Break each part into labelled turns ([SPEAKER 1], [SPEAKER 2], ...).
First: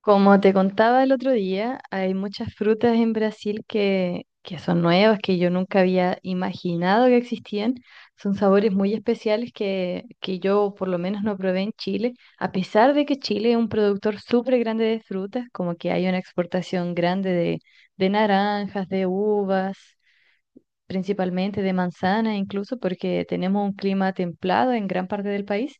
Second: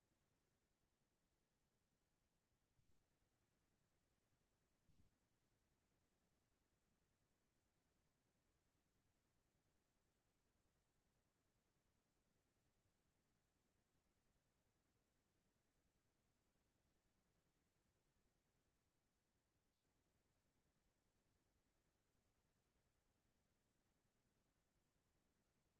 [SPEAKER 1] Como te contaba el otro día, hay muchas frutas en Brasil que son nuevas, que yo nunca había imaginado que existían. Son sabores muy especiales que yo por lo menos no probé en Chile, a pesar de que Chile es un productor súper grande de frutas, como que hay una exportación grande de naranjas, de uvas, principalmente de manzana, incluso porque tenemos un clima templado en gran parte del país,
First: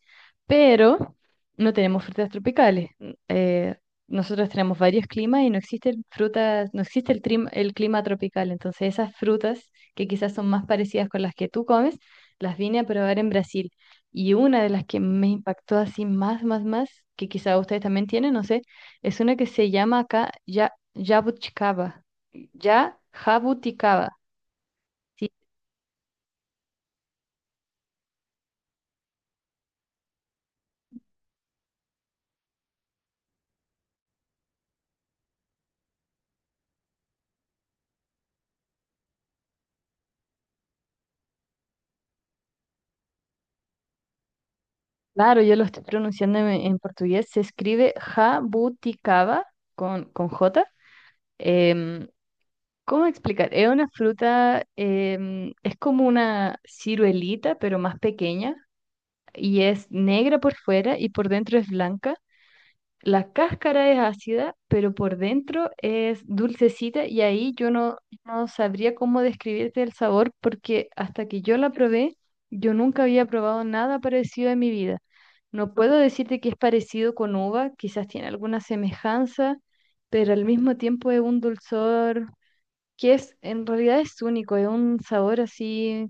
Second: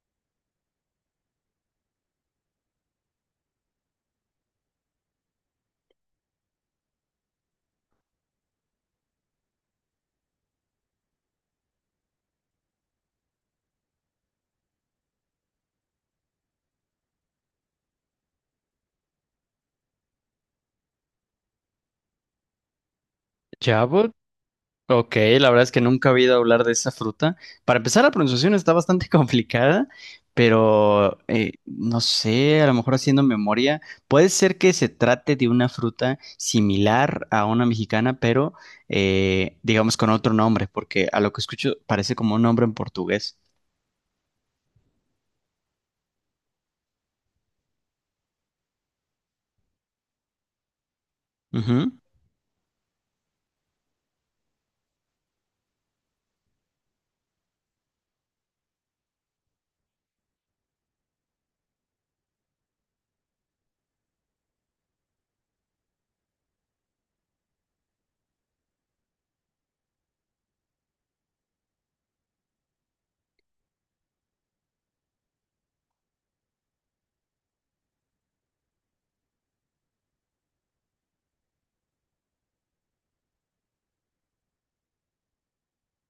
[SPEAKER 1] pero no tenemos frutas tropicales. Nosotros tenemos varios climas y no existe el frutas, no existe el, trim- el clima tropical. Entonces, esas frutas que quizás son más parecidas con las que tú comes, las vine a probar en Brasil. Y una de las que me impactó así más, que quizás ustedes también tienen, no sé, es una que se llama acá ya, jabuticaba. Ya, jabuticaba.
[SPEAKER 2] Chabot, ok,
[SPEAKER 1] ¿Sí?
[SPEAKER 2] la verdad es que nunca he oído hablar de esa fruta. Para empezar, la pronunciación está bastante complicada, pero no sé, a lo mejor haciendo memoria, puede ser que se trate de una fruta similar a una mexicana, pero digamos con otro nombre, porque a lo que escucho parece como un nombre en portugués.
[SPEAKER 1] Claro, yo lo estoy pronunciando en portugués. Se escribe jabuticaba con J.
[SPEAKER 2] Ujú.
[SPEAKER 1] Em, ¿cómo explicar? Es una fruta, es como una ciruelita, pero más pequeña, y es negra por fuera y por dentro es blanca. La cáscara es ácida, pero por dentro es dulcecita y ahí yo no, no sabría cómo describirte el sabor porque hasta que yo la probé, yo nunca había probado nada parecido en mi vida. No puedo decirte que es parecido con uva, quizás tiene alguna semejanza, pero al mismo tiempo es un dulzor en realidad es único, es un sabor así,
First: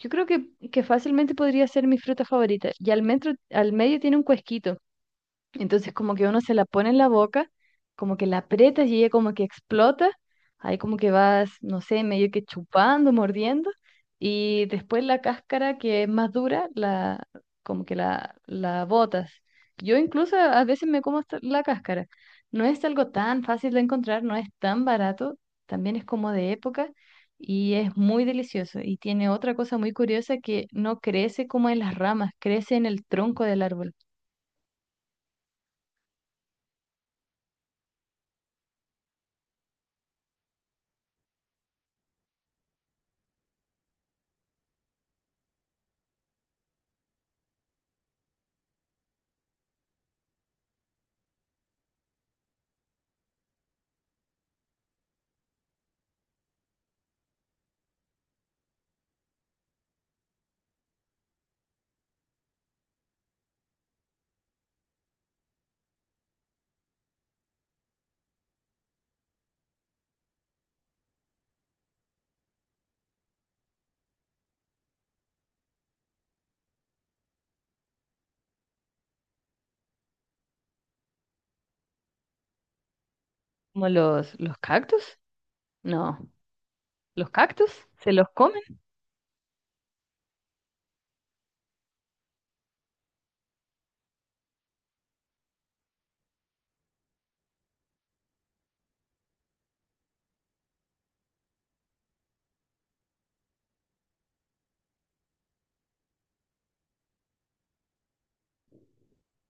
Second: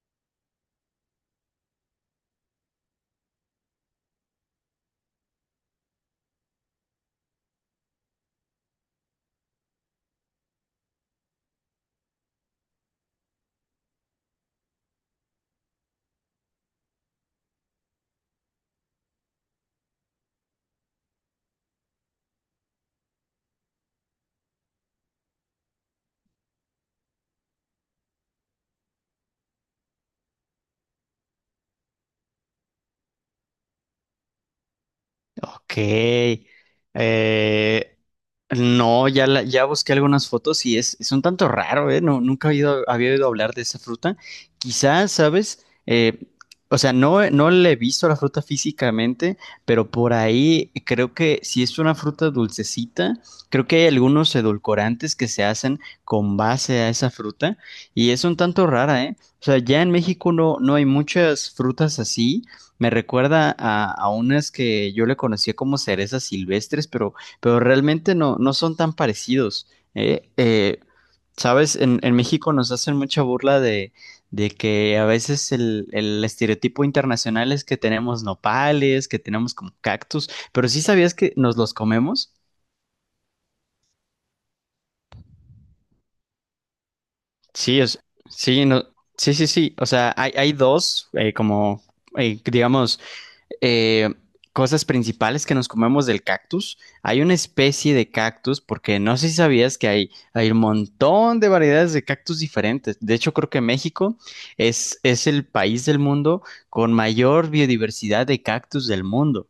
[SPEAKER 1] yo creo que fácilmente podría ser mi fruta favorita. Al medio tiene un cuesquito. Entonces como que uno se la pone en la boca, como que la aprietas y ella como que explota, ahí como que vas, no sé, medio que chupando, mordiendo, y después la cáscara que es más dura, como que la botas. Yo incluso a veces me como hasta la cáscara. No es algo tan fácil de encontrar, no es tan barato, también es como de época y es muy delicioso. Y tiene otra cosa muy curiosa que no crece como en las ramas, crece en el tronco del árbol.
[SPEAKER 2] Ok. Eh, no, ya, ya busqué algunas fotos y es un tanto raro, ¿eh? No, nunca había oído hablar de esa fruta. Quizás, ¿sabes? O sea, no, no le he visto la fruta físicamente, pero por ahí creo que si es una fruta dulcecita, creo que hay algunos edulcorantes que se hacen con base a esa fruta y es un tanto rara, ¿eh? O sea, ya en México no, no hay muchas frutas así. Me recuerda a unas que yo le conocía como cerezas silvestres, pero realmente no, no son tan parecidos. ¿Eh? Sabes, en México nos hacen mucha burla de que a veces el estereotipo internacional es que tenemos nopales, que tenemos como cactus, pero sí sabías que nos los comemos.
[SPEAKER 1] ¿Como los cactus? No, ¿los cactus?
[SPEAKER 2] Sí, es,
[SPEAKER 1] ¿Se los come?
[SPEAKER 2] sí, no, sí, sí, sí. O sea, hay dos, como, digamos, eh, cosas principales que nos comemos del cactus. Hay una especie de cactus, porque no sé si sabías que hay un montón de variedades de cactus diferentes. De hecho, creo que México es el país del mundo con mayor biodiversidad de cactus del mundo.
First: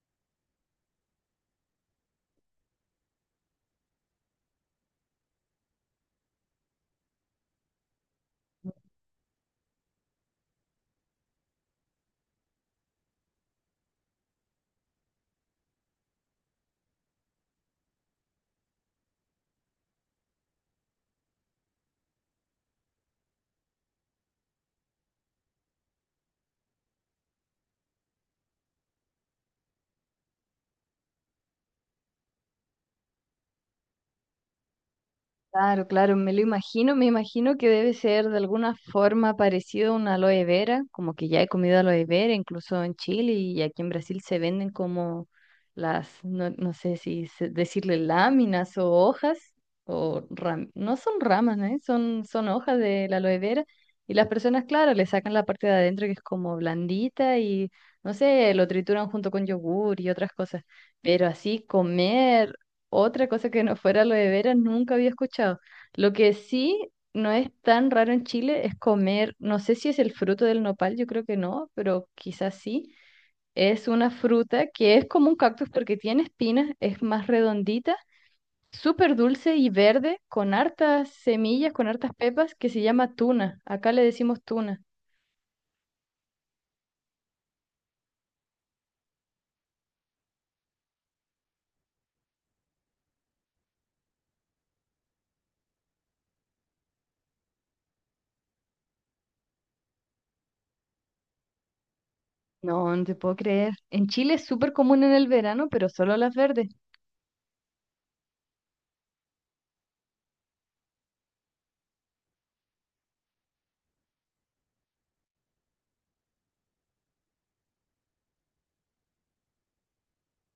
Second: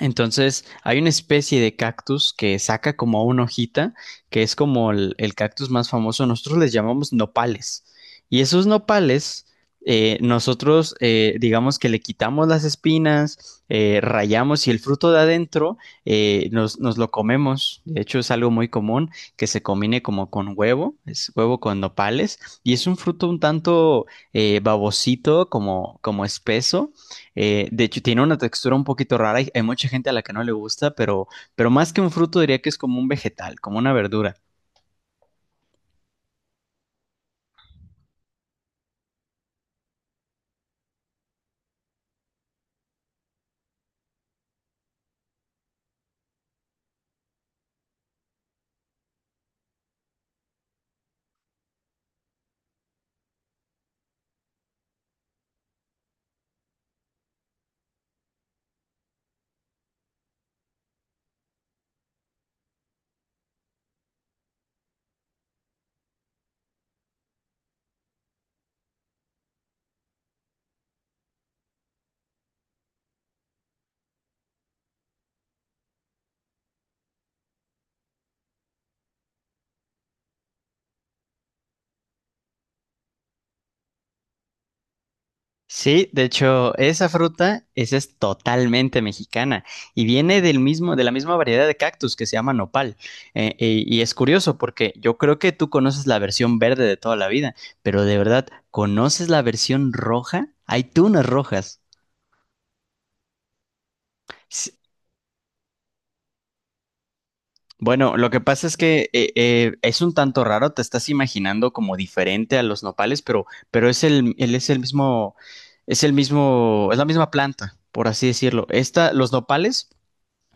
[SPEAKER 2] Entonces, hay una especie de cactus que saca como una hojita, que es como el cactus más famoso. Nosotros les llamamos nopales. Y esos nopales, nosotros, digamos que le quitamos las espinas, rayamos y el fruto de adentro nos, nos lo comemos. De hecho, es algo muy común que se combine como con huevo, es huevo con nopales. Y es un fruto un tanto babosito, como, como espeso de hecho, tiene una textura un poquito rara. Hay mucha gente a la que no le gusta, pero más que un fruto diría que es como un vegetal, como una verdura.
[SPEAKER 1] Claro, claro, me lo imagino, me imagino que debe ser de alguna forma parecido a una aloe vera, como que ya he comido aloe vera, incluso en Chile y aquí en Brasil se venden como las, no, no sé si se- decirle láminas o hojas, o ram- no son ramas, ¿eh? Son hojas de la aloe vera y las personas, claro, le sacan la parte de adentro que es como blandita y, no sé, lo trituran junto con yogur y otras cosas, pero así comer otra cosa que no fuera aloe vera nunca había escuchado. Lo que sí no es tan raro en Chile es comer, no sé si es el fruto del nopal, yo creo que no, pero quizás sí. Es una fruta que es como un cactus porque tiene espinas, es más redondita, súper dulce y verde, con hartas semillas, con hartas pepas, que se llama tuna. Acá le decimos tuna.
[SPEAKER 2] Sí, de hecho, esa fruta, esa es totalmente mexicana y viene del mismo, de la misma variedad de cactus que se llama nopal. Y es curioso porque yo creo que tú conoces la versión verde de toda la vida, pero de verdad, ¿conoces la versión roja? Hay tunas rojas.
[SPEAKER 1] No, no te puedo creer. En Chile es súper común en el verano, pero solo las verdes.
[SPEAKER 2] Bueno, lo que pasa es que es un tanto raro, te estás imaginando como diferente a los nopales, pero es él es el mismo, es el mismo, es la misma planta, por así decirlo. Esta, los nopales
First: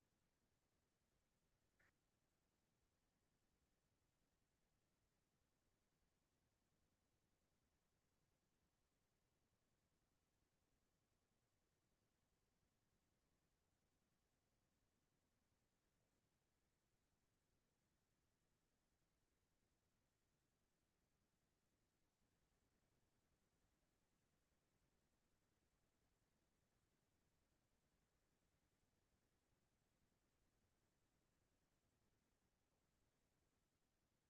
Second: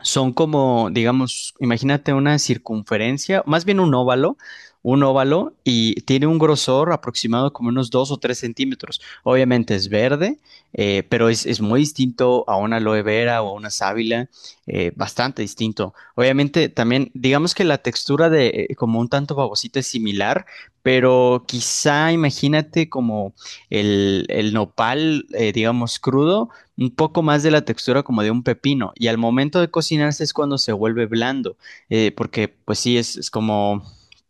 [SPEAKER 2] son como, digamos, imagínate una circunferencia, más bien un óvalo y tiene un grosor aproximado como unos 2 o 3 centímetros. Obviamente es verde, pero es muy distinto a una aloe vera o a una sábila, bastante distinto. Obviamente también, digamos que la textura de como un tanto babosita es similar, pero quizá imagínate como el nopal, digamos, crudo un poco más de la textura como de un pepino y al momento de cocinarse es cuando se vuelve blando, porque pues sí, es como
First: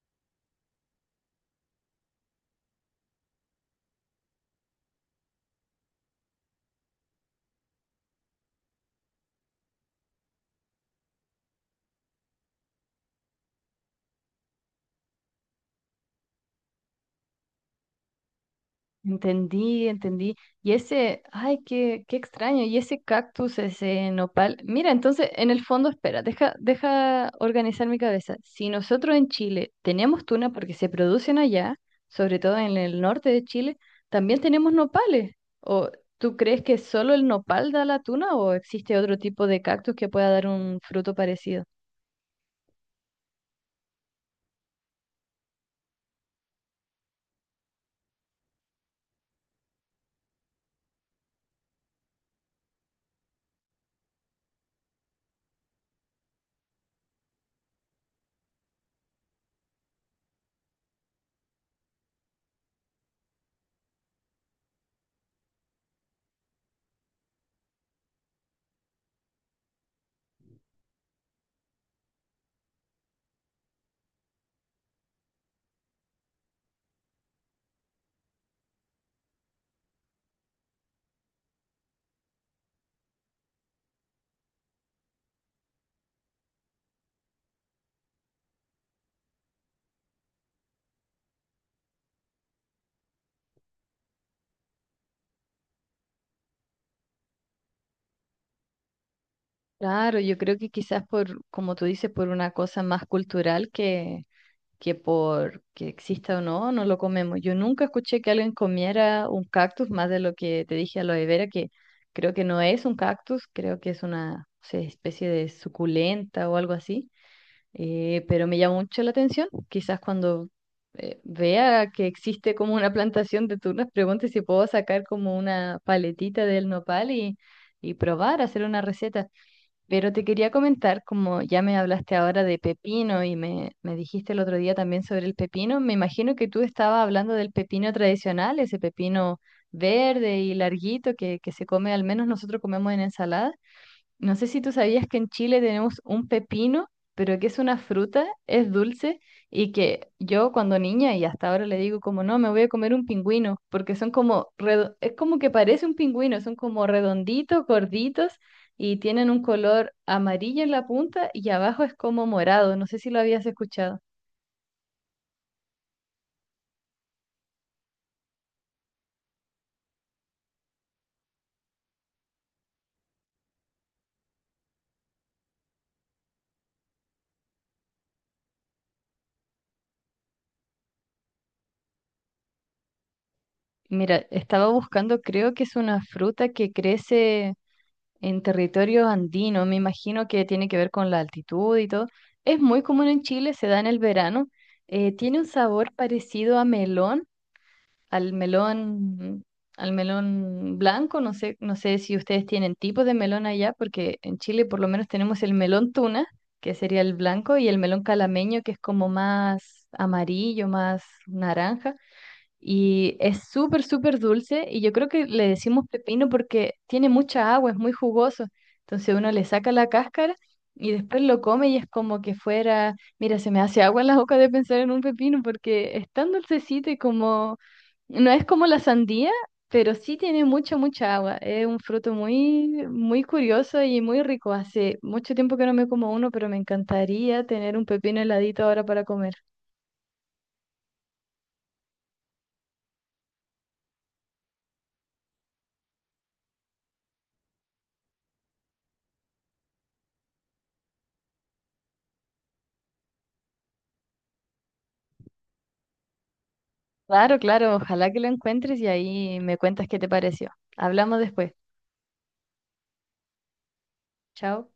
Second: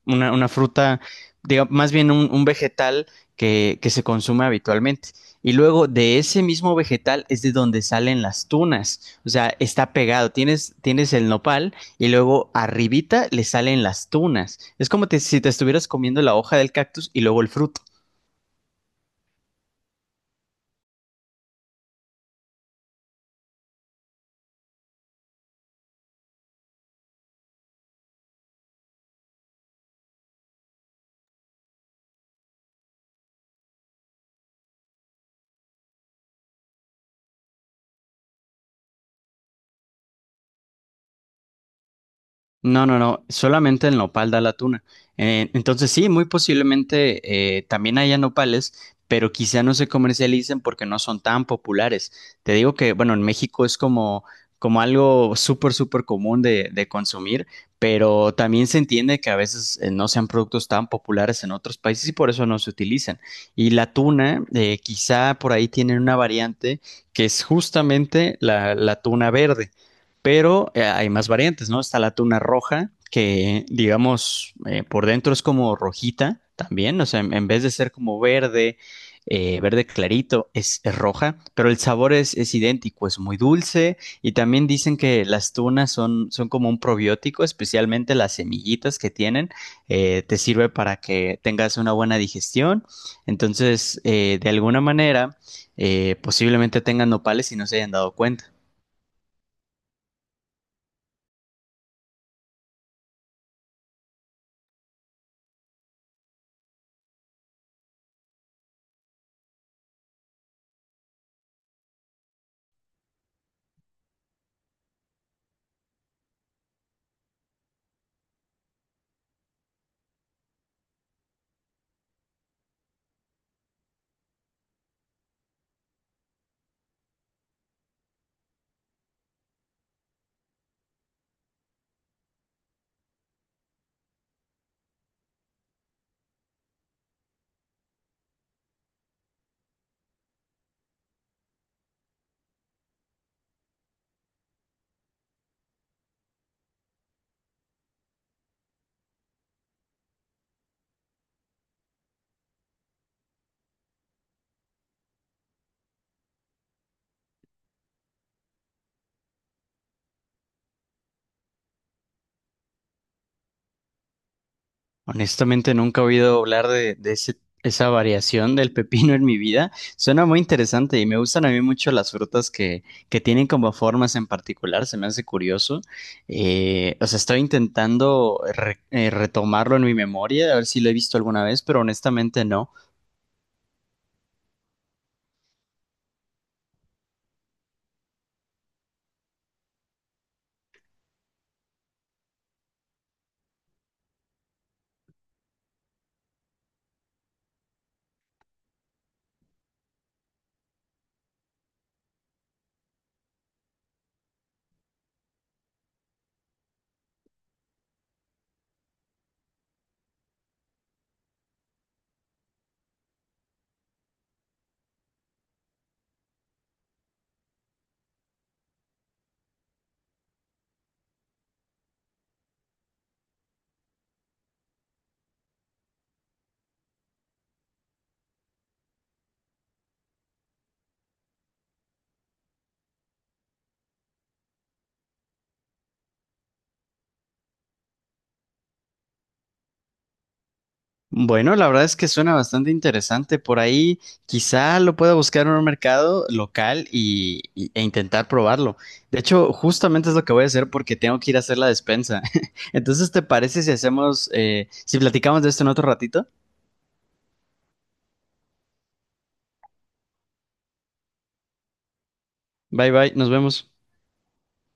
[SPEAKER 2] una fruta, más bien un vegetal que se consume habitualmente. Y luego de ese mismo vegetal es de donde salen las tunas, o sea, está pegado, tienes, tienes el nopal y luego arribita le salen las tunas. Es como si te estuvieras comiendo la hoja del cactus y luego el fruto.
[SPEAKER 1] Entendí, entendí. Ay, qué extraño. Y ese cactus, ese nopal. Mira, entonces, en el fondo, espera, deja organizar mi cabeza. Si nosotros en Chile tenemos tuna porque se producen allá, sobre todo en el norte de Chile, también tenemos nopales. ¿O tú crees que solo el nopal da la tuna o existe otro tipo de cactus que pueda dar un fruto parecido?
[SPEAKER 2] No, no, no, solamente el nopal da la tuna. Entonces sí, muy posiblemente también haya nopales, pero quizá no se comercialicen porque no son tan populares. Te digo que, bueno, en México es como, como algo súper, súper común de consumir, pero también se entiende que a veces no sean productos tan populares en otros países y por eso no se utilizan. Y la tuna, quizá por ahí tienen una variante que es justamente la tuna verde pero hay más variantes, ¿no? Está la tuna roja, que digamos por dentro es como rojita también, o sea, en vez de ser como verde, verde clarito, es roja, pero el sabor es idéntico, es muy dulce y también dicen que las tunas son, son como un probiótico, especialmente las semillitas que tienen, te sirve para que tengas una buena digestión. Entonces, de alguna manera, posiblemente tengan nopales y no se hayan dado cuenta.
[SPEAKER 1] Claro, yo creo que quizás por, como tú dices, por una cosa más cultural que por que exista o no, no lo comemos. Yo nunca escuché que alguien comiera un cactus más de lo que te dije a lo de vera, que creo que no es un cactus, creo que es una, no sé, especie de suculenta o algo así. Pero me llama mucho la atención. Quizás cuando vea que existe como una plantación de tunas, pregunte si puedo sacar como una paletita del nopal y probar, hacer una receta. Pero te quería comentar, como ya me hablaste ahora de pepino y me dijiste el otro día también sobre el pepino, me imagino que tú estabas hablando del pepino tradicional, ese pepino verde y larguito que se come, al menos nosotros comemos en ensalada. No sé si tú sabías que en Chile tenemos un pepino, pero que es una fruta, es dulce, y que yo cuando niña y hasta ahora le digo como no, me voy a comer un pingüino, porque son como, redo- es como que parece un pingüino, son como redonditos, gorditos, y tienen un color amarillo en la punta y abajo es como morado, no sé si lo habías escuchado.
[SPEAKER 2] Honestamente, nunca he oído hablar de esa variación del pepino en mi vida. Suena muy interesante y me gustan a mí mucho las frutas que tienen como formas en particular. Se me hace curioso. O sea, estoy intentando retomarlo en mi memoria, a ver si lo he visto alguna vez, pero honestamente no.
[SPEAKER 1] Mira, estaba buscando, creo que es una fruta que crece en territorio andino, me imagino que tiene que ver con la altitud y todo. Es muy común en Chile, se da en el verano. Tiene un sabor parecido a melón, al melón, al melón blanco. No sé, no sé si ustedes tienen tipos de melón allá, porque en Chile por lo menos tenemos el melón tuna, que sería el blanco, y el melón calameño, que es como más amarillo, más naranja. Y es súper, súper dulce y yo creo que le decimos pepino porque tiene mucha agua, es muy jugoso. Entonces uno le saca la cáscara y después lo come y es como que fuera, mira, se me hace agua en la boca de pensar en un pepino porque es tan dulcecito y como, no es como la sandía, pero sí tiene mucha, mucha agua. Es un fruto muy, muy curioso y muy rico. Hace mucho tiempo que no me como uno, pero me encantaría tener un pepino heladito ahora para comer.
[SPEAKER 2] Bueno, la verdad es que suena bastante interesante. Por ahí quizá lo pueda buscar en un mercado local y, e intentar probarlo. De hecho, justamente es lo que voy a hacer porque tengo que ir a hacer la despensa. Entonces, ¿te parece si hacemos, si platicamos de esto en otro ratito?
[SPEAKER 1] Claro, claro, ojalá que lo encuentres y ahí me cuentas qué te pareció. Hablamos después.
[SPEAKER 2] Bye bye, nos vemos.
[SPEAKER 1] Chao.